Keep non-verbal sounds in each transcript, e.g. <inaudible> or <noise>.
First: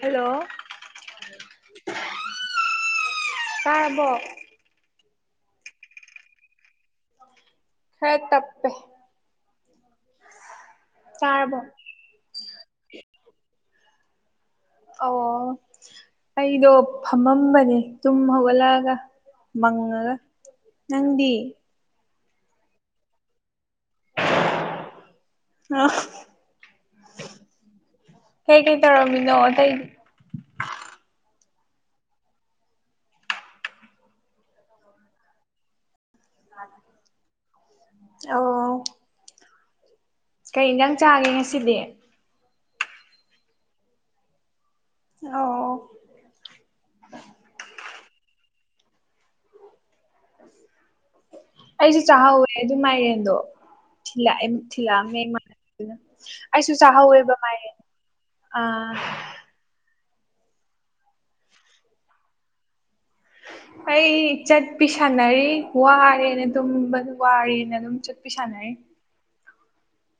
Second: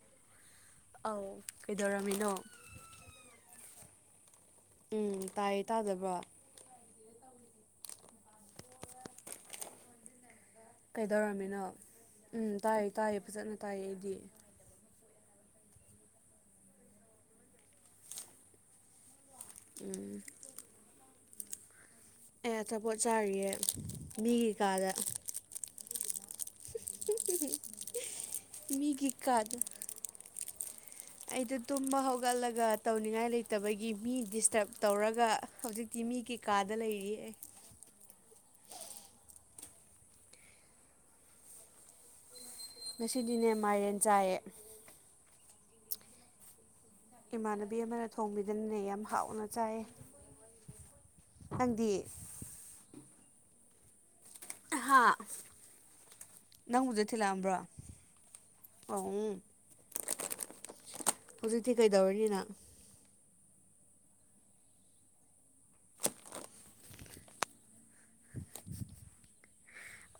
hello ꯑꯧ ꯀꯩꯗꯧꯔꯝꯃꯤꯅꯣ ꯇꯥꯔꯕꯣ ꯎꯝ ꯇꯥꯏꯌꯦ ꯇꯥꯗꯕ꯭ꯔꯣ ꯈꯔ ꯇꯞꯄꯦ ꯇꯥꯔꯕꯣ ꯀꯩꯗꯧꯔꯝꯃꯤꯅꯣ ꯎꯝ ꯇꯥꯏꯌꯦ ꯇꯥꯏꯌꯦ ꯐꯖꯅ ꯇꯥꯏꯌꯦ ꯑꯩꯗꯤ ꯑꯣ ꯑꯩꯗꯣ ꯐꯝꯃꯝꯕꯅꯦ ꯇꯨꯝ ꯍꯧꯒꯠꯂꯛꯑꯒ ꯃꯪꯉꯒ ꯎꯝ ꯅꯪꯗꯤ ꯑꯩ ꯑꯆꯥꯄꯣꯠ ꯆꯥꯔꯤꯌꯦ ꯃꯤꯒꯤ ꯀꯥꯗ ꯑ ꯀꯩ ꯀꯩ ꯃꯤꯒꯤ ꯇꯧꯔꯝꯃꯤꯅꯣ ꯀꯥꯗ ꯑꯇꯩꯗꯤ ꯑꯩꯗꯣ ꯇꯨꯝꯕ ꯍꯧꯒꯠꯂꯒ ꯇꯧꯅꯤꯡꯉꯥꯏ ꯂꯩꯇꯕꯒꯤ ꯃꯤ ꯗꯤꯁꯇꯔꯕ ꯇꯧꯔꯒ ꯍꯧꯖꯤꯛ ꯇꯤꯃꯤꯒꯤ ꯀꯥꯗ ꯂꯩꯔꯤꯌꯦ ꯑꯣ ꯀꯩ ꯏꯟꯁꯥꯡ ꯆꯥꯒꯦ ꯉꯁꯤꯗꯤ ꯉꯁꯤꯗꯤꯅꯦ ꯃꯥꯏꯔꯦꯟ ꯆꯥꯏꯌꯦ ꯑꯣ ꯏꯃꯥꯟꯅꯕꯤ ꯑꯃꯅ ꯊꯣꯡꯕꯤꯗꯅꯅꯦ ꯌꯥꯝ ꯍꯥꯎꯅ ꯆꯥꯏ ꯑꯩꯁꯨ ꯆꯥꯍꯧꯋꯦ ꯑꯗꯨ ꯃꯥꯏꯔꯦꯟꯗꯣ ꯊꯤꯜꯂꯛꯑꯦ ꯍꯥ ꯊꯤꯜꯂꯛꯑꯝꯃꯦ ꯑꯩꯁꯨ ꯅꯪꯕꯨꯁꯨ ꯆꯥꯍꯧꯋꯦꯕ ꯊꯤꯜꯂꯛꯑꯝꯕ꯭ꯔꯣ ꯃꯥꯥꯏꯔꯦꯟꯗꯣ ꯑꯣ ꯍꯧꯖꯤꯛꯇꯤ ꯀꯩꯗꯧꯔꯤ ꯅꯪ ꯑꯩ ꯆꯠꯄꯤ ꯁꯥꯟꯅꯔꯤ ꯋꯥꯔꯦꯅ ꯑꯗꯨ ꯋꯥꯔꯦꯅ ꯑꯗꯨꯝ ꯁꯥꯅꯔꯤ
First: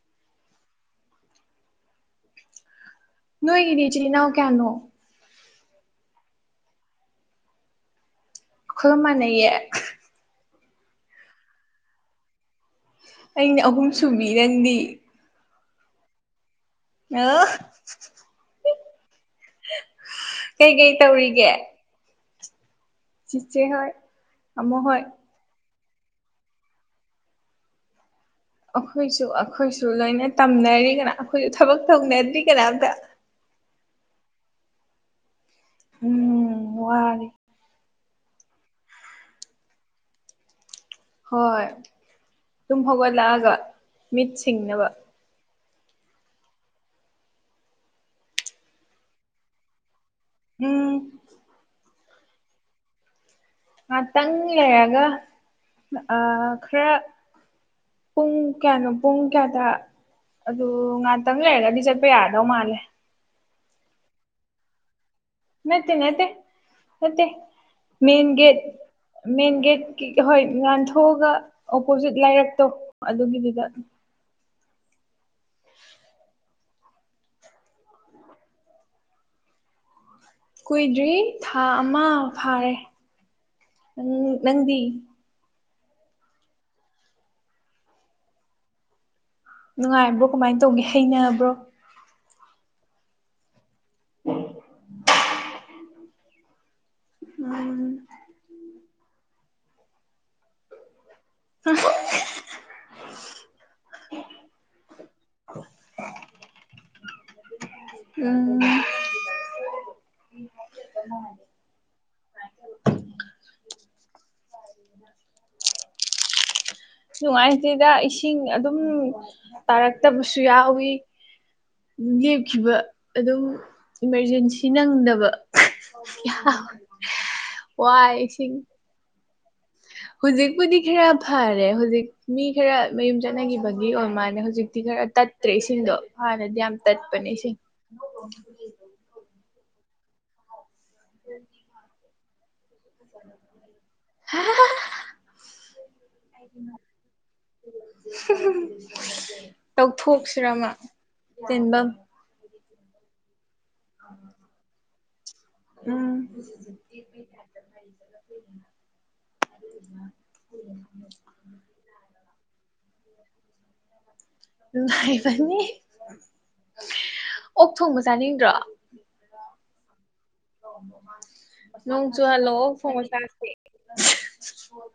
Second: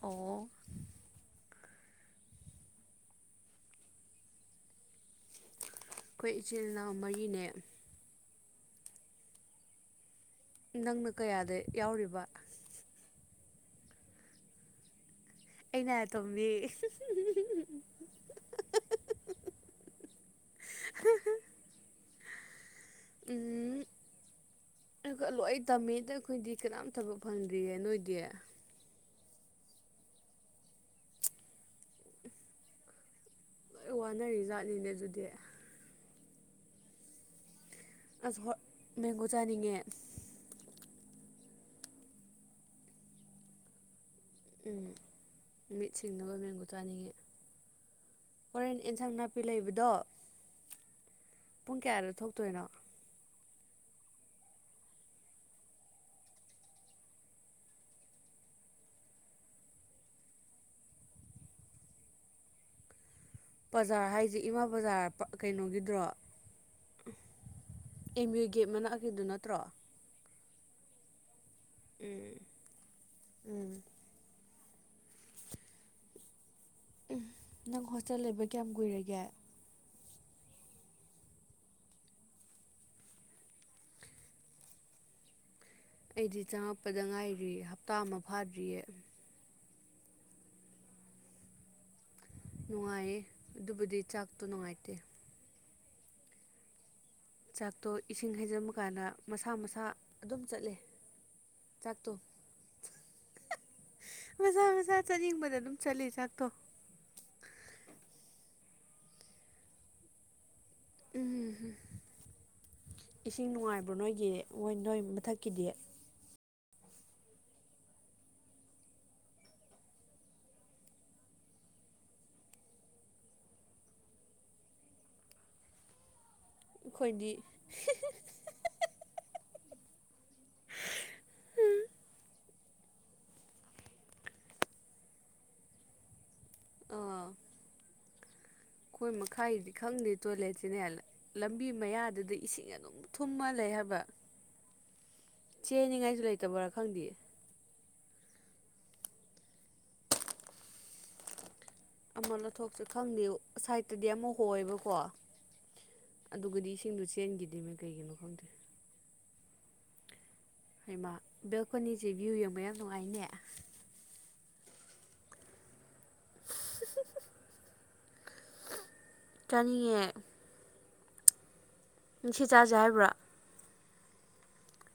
ꯑꯣ ꯅꯣꯏꯒꯤꯗꯤ ꯏꯆꯤꯟ ꯏꯅꯥꯎ ꯀꯌꯥꯥꯅꯣ ꯑꯩꯈꯣꯏ ꯏꯆꯤꯜ ꯏꯅꯥꯎ ꯃꯔꯤꯅꯦ ꯑꯩꯈꫭꯏꯒ ꯃꯥꯟꯅꯩꯌ° ꯅꯪꯅ ꯀꯌꯥꯗ ꯌꯥꯎꯔꯤꯕ ꯑꯩꯅ ꯑꯍꯨꯝ ꯁꯨꯕꯤ ꯅꯪꯗꯤ ꯑꯩꯅ ꯑꯇꯣꯝꯕꯤ ꯑꯣ ꯀꯩꯀꯩ ꯇꯧꯔꯤꯒꯦ ꯆꯤꯆꯦ ꯎꯝ ꯍꯣꯏ ꯇꯥꯃꯣ ꯍꯣꯏ ꯂꯣꯏ ꯇꯝꯃꯤꯗ ꯑꯩꯈꯣꯏꯗꯤ ꯀꯅꯥꯝ ꯊꯕꯛ ꯐꯪꯗ꯭ꯔꯤꯌꯦ ꯅꯣꯏꯗꯤ ꯑꯩꯈꯣꯏꯁꯨ ꯑꯩꯈꯣꯏꯁꯨ ꯂꯣꯏꯅ ꯇꯝꯅꯔꯤ ꯀꯅꯥ ꯑꯩꯈꯣꯏꯁꯨ ꯊꯕꯛ ꯇꯧꯅꯗ꯭ꯔꯤ ꯀꯅꯥꯝꯇ ꯂꯣꯢ ꯋꯥꯅꯔꯤꯖꯥꯠꯅꯤꯅꯦ ꯑꯗꯨꯗꯤ ꯎꯝ ꯋꯥꯔꯤ ꯑꯁ ꯍꯣꯏ ꯃꯦꯡꯒꯣ ꯆꯥꯅꯤꯡꯉꯦ ꯍꯣꯏ ꯇꯨꯝ ꯍꯧꯒꯠꯂꯛꯑꯒ ꯃꯤꯠ ꯁꯤꯡꯅꯕ ꯎꯝ ꯃꯤꯠ ꯁꯤꯡꯅꯕ ꯃꯦꯡꯒꯣ ꯆꯥꯅꯤꯡꯉꯤ ꯍꯣꯔꯦꯟ ꯑꯦꯟꯁꯥꯡ ꯅꯥꯄꯤ ꯂꯩꯕꯗꯣ ꯎꯝ ꯄꯨꯡ ꯀꯌꯥꯗ ꯊꯣꯛꯇꯣꯏꯅꯣ ꯉꯍꯥꯛꯇꯪ ꯂꯩꯔꯒ ꯈꯔ ꯄꯨꯡ ꯀꯌꯥꯅꯣ ꯄꯨꯡ ꯀꯌꯥꯗ ꯑꯗꯨ ꯉꯍꯥꯛꯇꯪ ꯂꯩꯔꯒꯗꯤ ꯆꯠꯄ ꯌꯥꯗꯧ ꯃꯥꯜꯂꯦ ꯕꯖꯥꯔ ꯍꯥꯏꯁꯦ ꯏꯃꯥ ꯕꯖꯥꯔ ꯅꯠꯇꯦ ꯀꯩꯅꯣꯒꯤꯗ꯭ꯔꯣ ꯅꯠꯇꯦ ꯅꯠꯇꯦ ꯑꯦꯝ ꯌꯨ ꯃꯟꯒꯦꯠ ꯒꯦꯠ ꯃꯅꯥꯛꯀꯤꯗꯨ ꯅꯠꯇ꯭ꯔꯣ ꯃꯟꯒꯦꯠ ꯍꯣꯏ ꯂꯥꯟꯊꯣꯛꯑꯒ ꯑꯣꯄꯣꯖꯤꯠ ꯎꯝ ꯂꯥꯏꯔꯛꯇꯣ ꯑꯗꯨꯒꯤꯗꯨꯗ ꯎꯝ ꯎ ꯅꯪ ꯍꯣꯁꯇꯦꯜ ꯂꯩꯕ ꯀꯌꯥꯝ ꯀꯨꯏꯔꯒꯦ ꯀꯨꯏꯗ꯭ꯔꯤ ꯊꯥ ꯑꯃ ꯐꯥꯔꯦ ꯅꯪ ꯅꯪꯗꯤ ꯑꯩꯗꯤ ꯆꯪꯉꯛꯄꯗ ꯉꯥꯏꯔꯤ ꯍꯞꯇꯥ ꯑꯃ ꯐꯥꯗ꯭ꯔꯤꯌꯦ ꯅꯨꯡꯉꯥꯏꯕ꯭ꯔꯣ ꯀꯃꯥꯏꯅ ꯇꯧꯒꯦ ꯍꯩꯅꯕ꯭ꯔꯣ ꯅꯨꯡꯉꯥꯏꯌꯦ ꯑꯗꯨꯕꯨꯗꯤ ꯆꯥꯛꯇꯣ ꯅꯨꯡꯉꯥꯏꯇꯦ ꯎꯝ ꯆꯥꯛꯇꯣ ꯏꯁꯤꯡ ꯍꯩꯖꯤꯟꯕ ꯀꯥꯟꯗ ꯃꯁꯥ ꯃꯁꯥ ꯑꯗꯨꯝ ꯆꯠꯂꯦ ꯆꯥꯛꯇꯣ ꯃꯁꯥ ꯃꯁꯥ ꯆꯥꯅꯤꯡꯕꯗ ꯑꯗꯨꯝ ꯆꯠꯂꯤ ꯆꯥꯛꯇꯣ ꯎꯝ ꯎꯝ ꯏꯁꯤꯡ ꯅꯨꯡꯉꯥꯏꯕ꯭ꯔꯣ ꯅꯣꯏꯒꯤ ꯍꯣꯏ ꯅꯣꯏ ꯃꯊꯛꯀꯤꯗꯤ ꯅꯨꯡꯉꯥꯏꯇꯦꯗ ꯏꯁꯤꯡ ꯑꯗꯨꯝ ꯇꯥꯔꯛꯇꯕꯁꯨ ꯌꯥꯎꯋꯤ ꯂꯦꯞꯈꯤꯕ ꯑꯗꯨꯝ ꯏꯃꯥ꯭ꯔꯖꯦꯟꯁꯤ ꯅꯪꯗꯕ ꯑꯩꯈꯣꯏꯗꯤ ꯋꯥꯏ ꯏꯁꯤꯡ ꯍꯧꯖꯤꯛꯄꯨꯗꯤ ꯈꯔ ꯐꯔꯦ ꯍꯧꯖꯤꯛ ꯃꯤ ꯈꯔ ꯃꯌꯨꯝ ꯆꯠꯅꯈꯤꯕꯒꯤ ꯑꯣꯏ ꯃꯥꯜꯂꯦ ꯍꯧꯖꯤꯛꯇꯤ ꯈꯔ ꯇꯠ ꯇꯠꯇ꯭ꯔꯦ ꯏꯁꯤꯡꯗꯣ ꯍꯥꯟꯅꯗꯤ ꯌꯥꯝ ꯑꯥ ꯇꯠꯄꯅꯦ ꯏꯁꯤꯡ ꯑꯩꯈꯣꯏ ꯃꯈꯥꯏꯗꯤ ꯈꯪꯗꯦ ꯇꯣꯏꯂꯦꯠꯁꯤꯅꯦ ꯂꯝꯕꯤ ꯃꯌꯥꯗꯨꯗꯤ ꯏꯁꯤꯡ ꯑꯗꯨꯝ ꯊꯨꯝꯃ ꯂꯩ ꯍꯥꯏꯕ ꯆꯦꯟꯅꯤꯉꯥꯏꯁꯨ ꯂꯩꯇꯕꯣꯔꯥ ꯈꯪꯗꯦ ꯇꯧꯊꯣꯛꯁꯤꯔ ꯑꯃ ꯆ‌ꯦꯟꯐꯝ ꯑꯃ ꯂꯧꯊꯣꯛꯁꯤꯔ ꯈꯪꯗꯦ ꯁꯥꯏꯠꯇꯗꯤ ꯑꯃ ꯍ‌ꯣꯏꯑꯦꯕꯀꯣ ꯎꯝ ꯑꯗꯨꯒꯗꯤ ꯏꯁꯤꯡꯗꯨ ꯆꯦꯟꯒꯤꯗꯤ ꯃ‌ꯦ ꯀꯩꯒꯤꯅꯣ ꯈꯪꯗꯦ ꯍꯩꯃ ꯕꯦꯜꯀꯣꯅꯤꯁꯦ ꯚ꯭ꯌꯨ ꯌꯦꯡꯕ ꯌꯥꯝ ꯅꯨꯡꯉꯥꯏꯅꯦ ꯅꯨꯡꯉꯥꯏꯕꯅꯤ ꯑꯣꯛ ꯊꯣꯡꯕ ꯆꯥꯅꯤꯡꯗ꯭ꯔꯣ ꯆꯅꯤꯡꯉꯦ ꯅꯣꯡ ꯆꯨ ꯉꯁꯤ ꯍꯜꯂꯣ ꯑꯣꯛ ꯆꯥꯁꯦ ꯊ‌ꯣꯡꯕ ꯍꯥꯏꯕ꯭ꯔꯣ ꯆꯥꯁ‌ꯦ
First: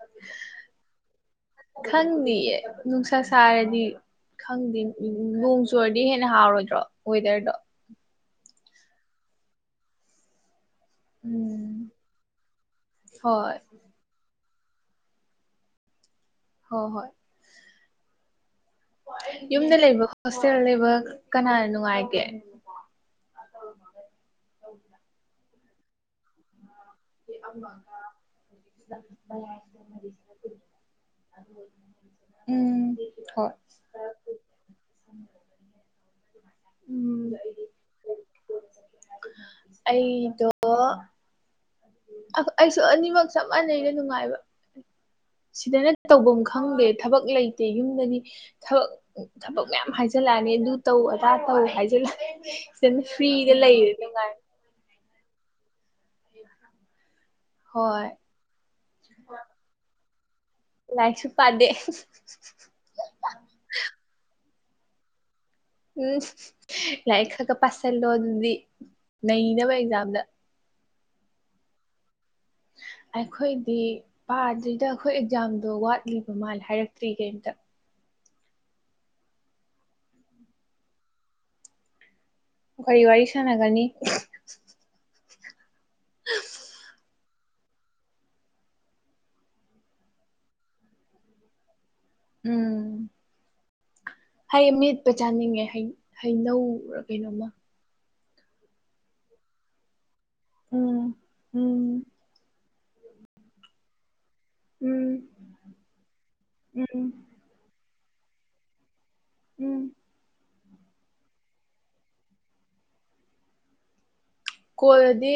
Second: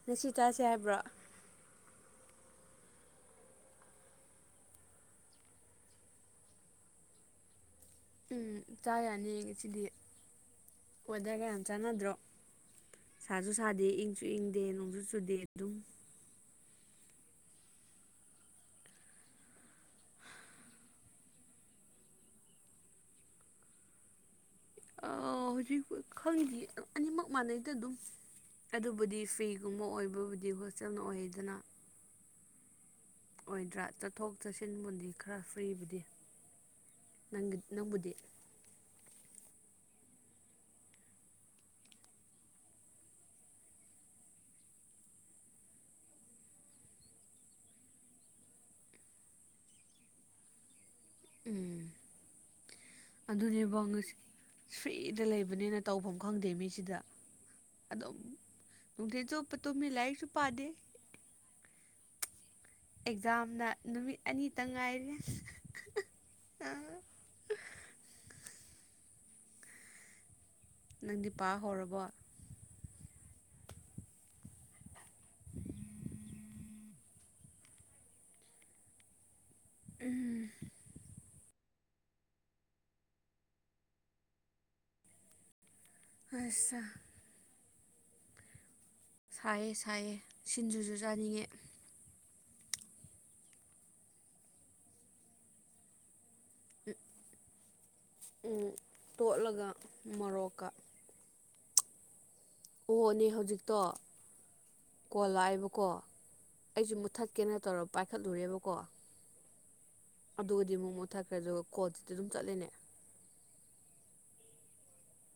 ꯉꯁꯤ ꯆꯥꯁꯦ ꯍꯥꯏꯕ꯭ꯔꯣ ꯈꯪꯗꯤꯌꯦ ꯅꯨꯡꯁꯥ ꯁꯥꯔꯗꯤ ꯈꯪꯗꯦ ꯅꯣꯡ ꯆꯨꯔꯗꯤ ꯍꯦꯟꯅ ꯍꯥꯎꯔꯣꯏꯗ꯭ꯔꯣ ꯋꯦꯗꯔꯗꯣ ꯎꯝ ꯆꯥ ꯌꯥꯅꯤ ꯉꯁꯤꯗꯤ ꯋ‌ꯦꯗ꯭ꯔ ꯒꯌꯥꯝ ꯎꯝ ꯆꯥꯟꯅꯗ꯭ꯔꯣ ꯁꯥꯁꯨ ꯍꯣꯏ ꯁꯥꯗꯦ ꯏꯪꯁꯨ ꯏꯪꯗꯦ ꯅꯣꯡꯁꯨ ꯆꯨꯗꯦ ꯑꯗꯨꯝ ꯍꯣ ꯍꯣꯏ ꯌꯨꯝꯗ ꯂꯩꯕ ꯍꯣꯁꯇꯦꯜ ꯂꯩꯕ ꯀꯅꯥꯅ ꯅꯨꯡꯉꯥꯏꯒꯦ ꯑ ꯍꯧꯖꯤꯛꯄꯨ ꯈꯪꯗꯤꯌ‌ꯦ ꯑꯅꯤꯃꯛ ꯃꯥꯟꯅꯩꯗ ꯑꯗꯨꯝ ꯑꯗꯨꯕꯨꯗꯤ ꯐ꯭ꯔꯤꯒꯨꯝꯕ ꯑꯣꯏꯕꯕꯨꯗꯤ ꯍꯣꯁꯇꯦꯜꯅ ꯑꯣꯏꯌ‌ꯦꯗꯅ ꯎꯝ ꯍꯣꯏ ꯑꯣꯏꯗ꯭ꯔꯥ ꯆꯠꯊꯣꯛ ꯆꯠꯁꯤꯟꯕꯨꯗꯤ ꯈꯔ ꯐ꯭ꯔꯤꯕꯨꯗꯤ ꯎꯝ ꯅꯪꯒꯤ ꯅꯪꯕꯨꯗꯤ ꯑꯩꯗꯣ ꯑꯥ ꯑꯩꯁꯨ ꯑꯅꯤꯃꯛ ꯆꯞ ꯃꯥꯟꯅꯩꯩꯅ ꯅꯨꯡꯉꯥꯏꯕ ꯁꯤꯗꯅ ꯇꯧꯐꯝ ꯈꯪꯗꯦ ꯊꯕꯛ ꯂꯩꯇꯦ ꯌꯨꯝꯗꯗꯤ ꯊꯕꯛ ꯊꯕꯛ ꯃꯌꯥꯝ ꯍꯥꯏꯖꯜꯂꯛꯑꯅꯤ ꯑꯗꯨ ꯇꯧ ꯑꯗꯥ ꯇꯧ ꯎꯝ ꯍꯥꯏꯖꯤꯜꯂ ꯁꯤꯗꯅ ꯐ꯭ꯔꯤꯗ ꯑꯗꯨꯅꯦꯕ ꯂꯩꯔꯦ ꯉꯁꯤ ꯅꯨꯡꯉꯥꯏ ꯐ꯭ꯔꯤꯗ ꯂꯩꯕꯅꯤꯅ ꯍ‌ꯦꯟꯅ ꯇꯧꯐꯝ ꯈꯪꯗꯦꯃꯤ ꯁꯤꯗ ꯍꯣꯏ ꯑꯗꯨꯝ ꯅꯨꯡꯊꯤꯜ ꯆꯨꯞꯄ ꯇꯨꯝ ꯃꯤ ꯂꯥꯏꯔꯤꯛꯁꯨ ꯄꯥꯗꯦ ꯂꯥꯏꯔꯤꯛꯁꯨ ꯄꯗꯦ ꯑꯦꯛꯖꯥꯝꯅ ꯅꯨꯃꯤꯠ ꯑꯅꯤꯇꯪ ꯉꯥꯏꯔꯦ ꯎꯝ ꯂꯥꯏꯔꯤꯛ ꯈꯔ ꯈ ꯄꯥꯁꯤꯜꯂꯣ ꯑꯗꯨꯗꯤ ꯅꯩꯅꯕ ꯑꯦꯛꯖꯥꯝꯗ ꯅꯪꯗꯤ ꯄꯥ ꯍꯧꯔꯕꯣ ꯑꯩꯈꯣꯏꯗꯤ ꯄꯥꯗ꯭ꯔꯤꯗ ꯑꯩꯈꯣꯏ ꯑꯦꯛꯖꯥꯝꯗꯣ ꯋꯥꯠꯂꯤꯕ ꯃꯥꯜꯂꯦ ꯍꯥꯏꯔꯛꯇ꯭ꯔꯤ ꯀꯩꯝꯇ ꯎꯝ ꯥꯀꯥꯔꯤꯔꯤ ꯋꯥꯔꯤ ꯁꯥꯟꯅꯒꯅꯤ ꯑꯁ ꯁꯥꯏꯌꯦ ꯁꯥꯏꯌꯦ ꯁꯤꯟꯖꯨꯁꯨ ꯆꯥꯅꯤꯡꯉꯦ ꯎꯝ ꯍꯩ ꯃꯦꯠꯄ ꯆꯥꯅꯤꯡꯉꯦ ꯍꯩ ꯍꯩꯅꯧꯔ ꯀꯩꯅꯣꯝꯃ ꯇꯣꯠꯂꯒ ꯃꯣꯔꯣꯛꯀ ꯎꯝ ꯎꯝ ꯑꯣꯍꯣꯅꯦ ꯍꯧꯖꯤꯛꯇꯣ ꯎꯝ ꯀꯣ ꯂꯥꯛꯑꯦꯕꯀꯣ ꯑꯩꯁꯨ ꯎꯝ ꯃꯨꯠꯊꯠꯀꯦꯅ ꯇꯧꯔ ꯄꯥꯏꯈꯠꯂꯨꯔꯦꯕꯀꯣ ꯎꯝ ꯑꯗꯨꯒꯗꯤ ꯃꯣꯛ ꯃꯣꯠꯛꯈ꯭ꯔꯦ ꯑꯗꯨꯒ ꯀꯣꯜꯁꯤꯤ ꯑꯗꯨꯝ ꯆꯠꯂꯦꯅꯦ ꯀꯣꯜꯗꯤ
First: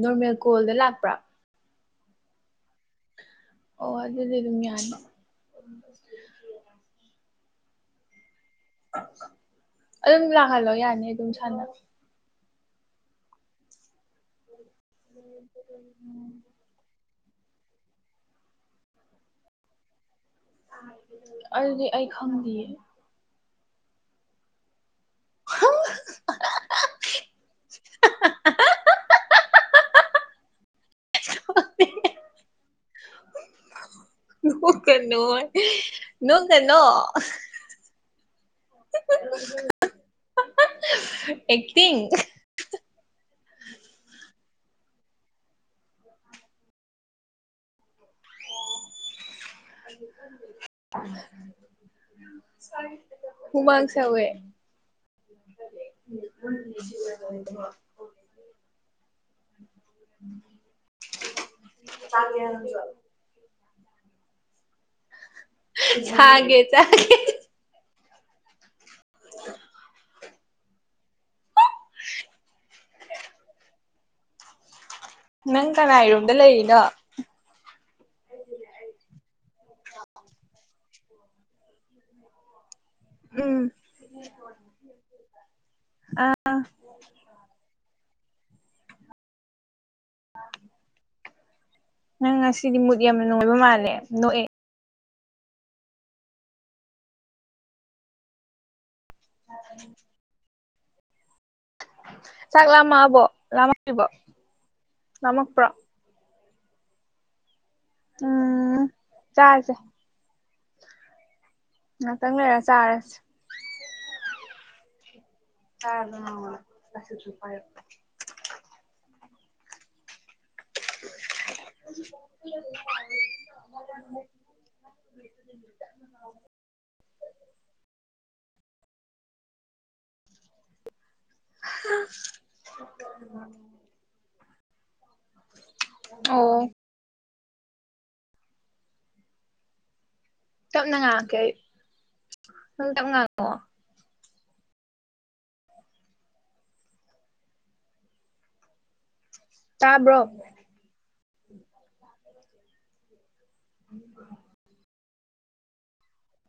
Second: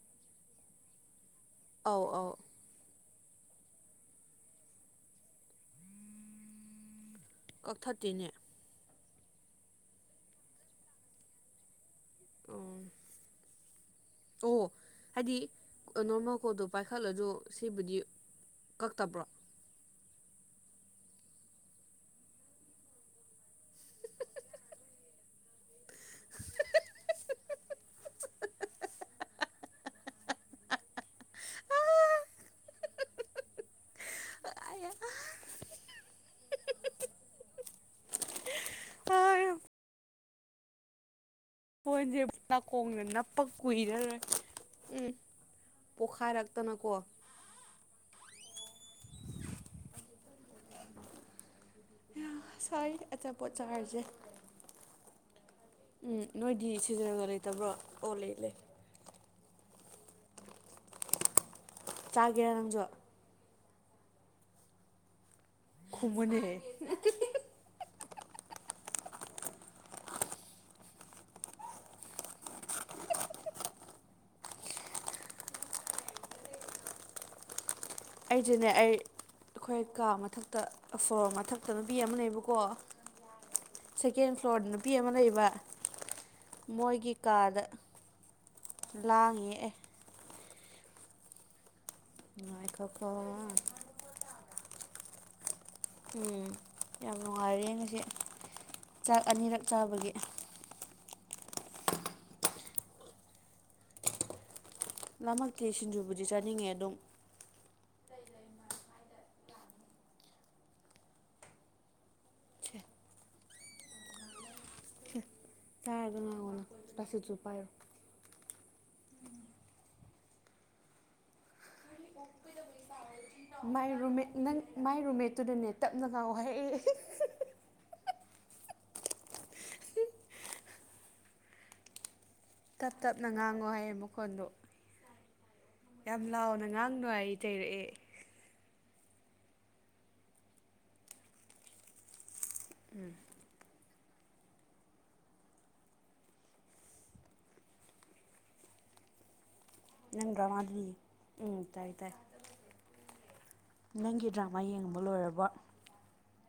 ꯅꯣꯔꯃꯦꯜ ꯀꯣꯜꯗ ꯂꯥꯛꯄ꯭ꯔꯥ ꯑꯧ ꯑꯧ ꯑꯣ ꯑꯗꯨꯗꯤ ꯑꯗꯨꯝ ꯌꯥꯅꯤ ꯎ <inaudible> ꯀꯛꯊꯠꯇꯦꯅꯦ ꯑꯗꯨꯝ ꯂꯥꯛꯍꯜꯂꯣ ꯌꯥꯅꯤ ꯑꯗꯨꯝ ꯁꯥꯥꯟꯅ ꯑꯣ ꯑꯣ ꯍꯥꯏꯗꯤ ꯅꯣꯔꯃꯜ ꯀꯣꯗꯣ ꯄꯥꯏꯈꯠꯂꯁꯨ ꯁꯤꯕꯨꯗꯤ ꯀꯛꯇꯕ꯭ꯔꯣ ꯑꯗꯨꯗꯤ ꯑꯩ ꯈꯪꯗꯦꯌꯦ <inaudible> ꯅꯣꯛ ꯀ ꯅꯣ ꯅꯣꯛꯒꯅꯣ ꯍ <inaudible> ꯎ <inaudible> ꯄꯣꯏꯖꯤꯞ <inaudible> ꯅꯥꯀꯣꯡꯅ ꯅꯞꯄ ꯀꯨꯏꯔꯔꯣꯏ ꯎꯝ ꯄꯣꯛꯈꯥꯏꯔꯛꯇꯅꯀꯣ <inaudible> ꯌꯥꯝ ꯁꯥꯏ ꯑꯆꯥꯄꯣꯠ ꯍꯨꯃꯥꯡ ꯆꯥꯔꯁꯦ ꯁꯧꯋꯦ ꯎꯝ ꯅꯣꯏꯗꯤ ꯁꯤꯖꯤꯔꯒ ꯂꯩꯇꯕ꯭ꯔꯣ ꯑꯣ ꯂꯩ ꯂꯩ <inaudible> ꯆꯥꯒꯦꯔꯥ ꯅꯪꯁꯨ ꯈꯨꯝꯃꯨꯅꯦ ꯊꯥꯡꯒꯦ ꯆꯥꯒꯦ <unintelligible> <unintelligible> ꯅꯪ ꯀꯅꯥꯔꯣꯝꯗ ꯂꯩꯔꯤꯅꯣ ꯑꯩꯁꯨꯅꯦ ꯑꯩ ꯑꯩꯈꯣꯏ ꯀꯥ ꯃꯊꯛꯇ ꯑꯐꯣꯔ ꯃꯊꯛꯇ ꯅꯨꯕꯤ ꯑꯃꯅꯦꯕꯀꯣ ꯎꯝ ꯁꯦꯀꯦꯟ ꯐ꯭ꯂꯣꯔꯗ ꯅꯨꯄꯤ ꯑꯃ ꯂꯩꯕ ꯑ ꯃꯣꯏꯒꯤ ꯀꯥꯗ ꯂꯥꯡꯉꯦ ꯑꯦ <unintelligible> ꯅꯪ ꯉꯁꯤꯗꯤ ꯃꯨꯠ ꯅꯨꯡꯉꯥꯏꯈꯣꯀꯣ ꯌꯥꯝꯅ ꯅꯨꯡꯉꯥꯏꯕ ꯃꯥꯜꯂꯦ ꯅꯣꯛꯑꯦ ꯎꯝ ꯌꯥꯝ ꯅꯨꯡꯉꯥꯏꯔꯦ ꯉꯁꯤ ꯆꯥꯛ ꯑꯅꯤꯔꯛ ꯆꯥꯕꯒꯤ ꯆꯥꯛ ꯂꯥꯕꯣ ꯂꯔꯤꯕ ꯂꯃꯛꯇꯤ ꯁꯤꯡꯖꯨꯕꯨꯗꯤ ꯆꯥꯅꯤꯡꯉꯦ ꯑꯗꯨꯝ ꯎꯝ ꯆꯥꯁꯦ ꯑ ꯆꯪꯒ ꯁꯦ ꯆꯥꯔꯁ ꯆꯥ ꯆꯥꯔꯒ ꯉꯥꯡꯉꯣꯅ ꯄ꯭ꯂꯥꯁꯇꯤꯛꯁꯨ ꯑꯁꯁꯨꯄꯥꯏ <inaudible> ꯄꯥꯏꯔꯣ ꯃꯥꯏ ꯔꯨꯝꯃꯦꯠ ꯅꯪ ꯃꯥꯏ ꯔꯨꯝꯃꯦꯠꯇꯨꯗꯅꯦ ꯇꯞꯅ ꯉꯥꯎ ꯍꯥꯏ ꯍꯥ ꯇꯞ ꯇꯞꯅ ꯉꯥꯡꯉꯣ ꯍꯥꯏꯌꯦ ꯃꯈꯣꯟꯗꯨꯣ ꯌꯥꯝ ꯂꯥꯎꯅ ꯑꯣ ꯉꯥꯡꯅꯅꯨꯡꯥꯏ ꯑꯩ ꯆꯩꯩꯔꯛꯑꯦ ꯇꯞꯅ ꯉꯥꯡꯉꯛꯀꯦ ꯑꯩ ꯅꯪ ꯇꯞ ꯉꯥꯡꯉꯛꯑꯣ ꯇꯥꯕ꯭ꯔꯣ ꯅꯪ ꯔ꯭ꯔꯃꯗꯂꯤ ꯎꯝ ꯇꯥꯏ ꯇꯥꯏ ꯅꯪꯒꯤ ꯗ꯭ꯔꯃꯥ ꯌꯦꯡꯕ ꯂꯣꯏꯔꯕ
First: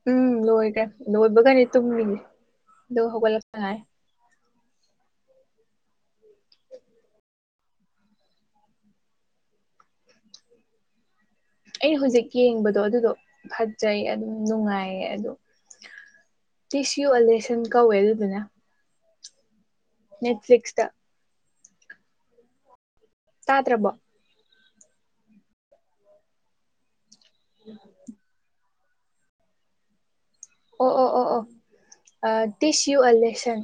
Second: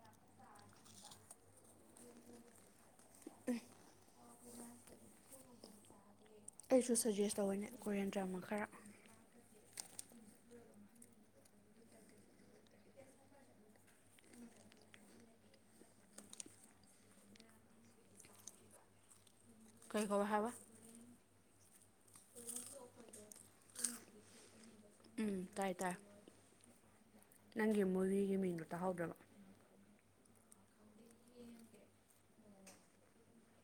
ꯎꯝ ꯂꯣꯏꯔꯦ ꯂꯣꯏꯕꯒꯅꯤ ꯇꯨꯝꯃꯤꯒꯤ ꯑ ꯍꯧꯒꯠꯂꯛꯄꯉꯥꯏ ꯑꯩꯁꯨ ꯁꯖꯦꯁ ꯇꯧꯋꯅꯦ ꯀꯔꯤꯌꯟ ꯗ꯭ꯔꯃ ꯈꯔ ꯑꯩꯅ ꯍꯧꯖꯤꯛ ꯌꯦꯡꯕꯗꯣ ꯑꯗꯨꯗꯣ ꯐꯖꯩ ꯑꯗꯨꯝ ꯅꯨꯡꯉꯥꯏꯌꯦ ꯑꯗꯣ ꯇꯤꯁꯨ ꯑꯂꯦꯁꯟ ꯀꯧꯋꯦ ꯑꯗꯨꯗꯨꯅ ꯀꯩ ꯀꯧꯋꯦ ꯅꯦꯠ ꯐ꯭ꯂꯂꯤꯛꯁ ꯇ ꯑꯣꯄꯟ <inaudible> ꯇꯥꯗ꯭ꯔꯕꯣ ꯎꯝ ꯇꯥꯏ ꯇꯥꯏ ꯅꯪꯒꯤ ꯃꯣꯏꯒꯤꯒꯤ ꯃꯤꯡꯗꯣ ꯇꯥꯍꯧꯗ꯭ꯔꯕꯣ ꯑꯣ ꯑꯣ ꯑꯣ ꯑꯣ ꯗꯤꯁ ꯌꯨ ꯑꯔ ꯂꯦꯁꯟ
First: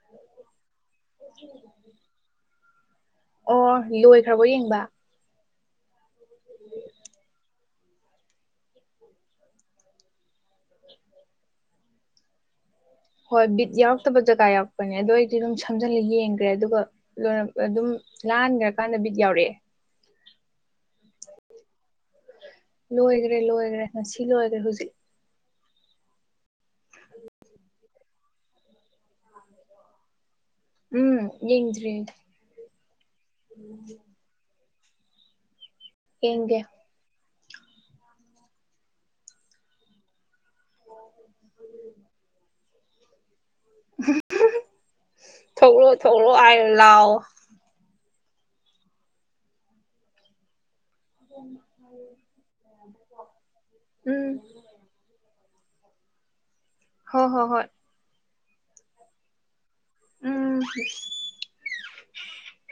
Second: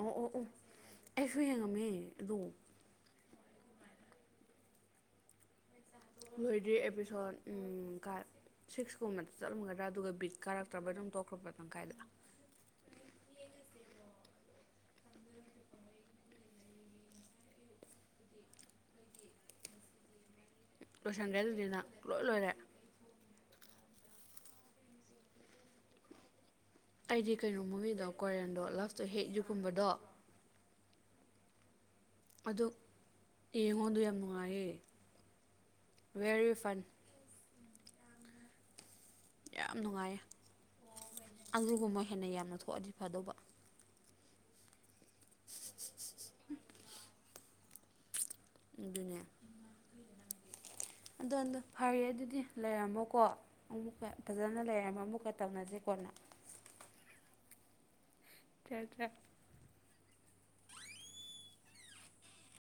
ꯑꯣ ꯑꯣ ꯑꯣ ꯑꯩꯁꯨ ꯌꯦꯡꯉꯝꯃꯦ ꯑꯗꯨꯣ ꯑꯣ ꯂꯣꯏꯈ꯭ꯔꯕꯣ ꯌꯦꯡꯕ ꯂꯣꯏꯗ꯭ꯔꯤ ꯑꯦꯄꯤꯁꯣꯠ ꯀꯥꯏꯞ ꯁꯤꯛꯁꯀꯨꯝꯕꯗ ꯆꯠꯂꯝꯒꯗ꯭ꯔꯥ ꯑꯗꯨꯒ ꯕꯤꯠ ꯀꯥꯔꯛꯇ꯭ꯔꯕ ꯑꯗꯨꯝ ꯇꯧꯈ꯭ꯔꯕꯇꯪ ꯀꯥꯏꯗ ꯍꯣꯏ ꯕꯤꯠ ꯌꯥꯎꯔꯛꯇꯕ ꯖꯒꯥ ꯌꯥꯎꯛꯄꯅꯦ ꯑꯗꯨꯗꯣ ꯑꯩꯗꯤ ꯑꯗꯨꯝ ꯁꯝꯖꯜꯂ ꯌꯦꯡꯈ꯭ꯔꯦ ꯑꯗꯨꯒ ꯑꯗꯨ ꯑꯗꯨꯝ ꯂꯥꯟꯈ꯭ꯔꯀꯥꯟꯗ ꯕꯤꯠ ꯌꯥꯎꯔꯛꯑꯦ ꯂꯣꯏꯁꯟꯒꯦ ꯑꯗꯨꯅꯤꯅ ꯂꯣꯏ ꯂꯣꯏꯔꯦ ꯂꯣꯏꯈ꯭ꯔꯦ ꯂꯣꯏꯈ꯭ꯔꯦ ꯉꯁꯤ ꯂꯣꯏꯈ꯭ꯔꯦ ꯍꯧꯖꯤꯛ ꯑꯩꯗꯤ ꯀꯩꯅꯣ ꯃꯃꯤꯗꯣ ꯀ꯭ꯋꯥꯔꯦꯟꯗꯣ ꯂꯞꯁꯇꯣ ꯍꯦꯛ ꯌꯨꯒꯨꯝꯕꯗꯣ ꯎꯝ ꯌꯦꯡꯗ꯭ꯔꯤ ꯑꯗꯨ ꯌꯦꯡꯉꯣꯟꯗ ꯌꯥꯝ ꯅꯨꯡꯉꯥꯏꯌꯦ ꯚꯦꯔꯤ ꯌꯦꯡꯒꯦ ꯐꯟ ꯌꯥꯝ ꯅꯨꯡꯉꯥꯏꯌꯦ ꯑꯂꯨꯒꯨꯝꯕ ꯍꯦꯟꯅ ꯌꯥꯝꯅ ꯊꯣꯛꯑꯗꯤ ꯐꯗꯧꯕ ꯊꯧ ꯊꯧ ꯑꯜ ꯂꯑꯣ ꯑꯗꯨꯅꯦ ꯑꯗꯣꯗꯣ ꯐꯔꯦ ꯑꯗꯨꯗꯤ ꯂꯩꯔꯝꯃꯣꯀꯣ ꯑꯃꯨꯛꯀ ꯎꯝ ꯐꯖꯅ ꯂꯩꯔꯝꯃꯣ ꯑꯃꯨꯛꯀ ꯇꯧꯅꯁꯦ ꯀꯣꯟꯅ ꯍꯣꯏ ꯍꯣ ꯍꯣꯏ ꯆ ꯆ ꯎꯝ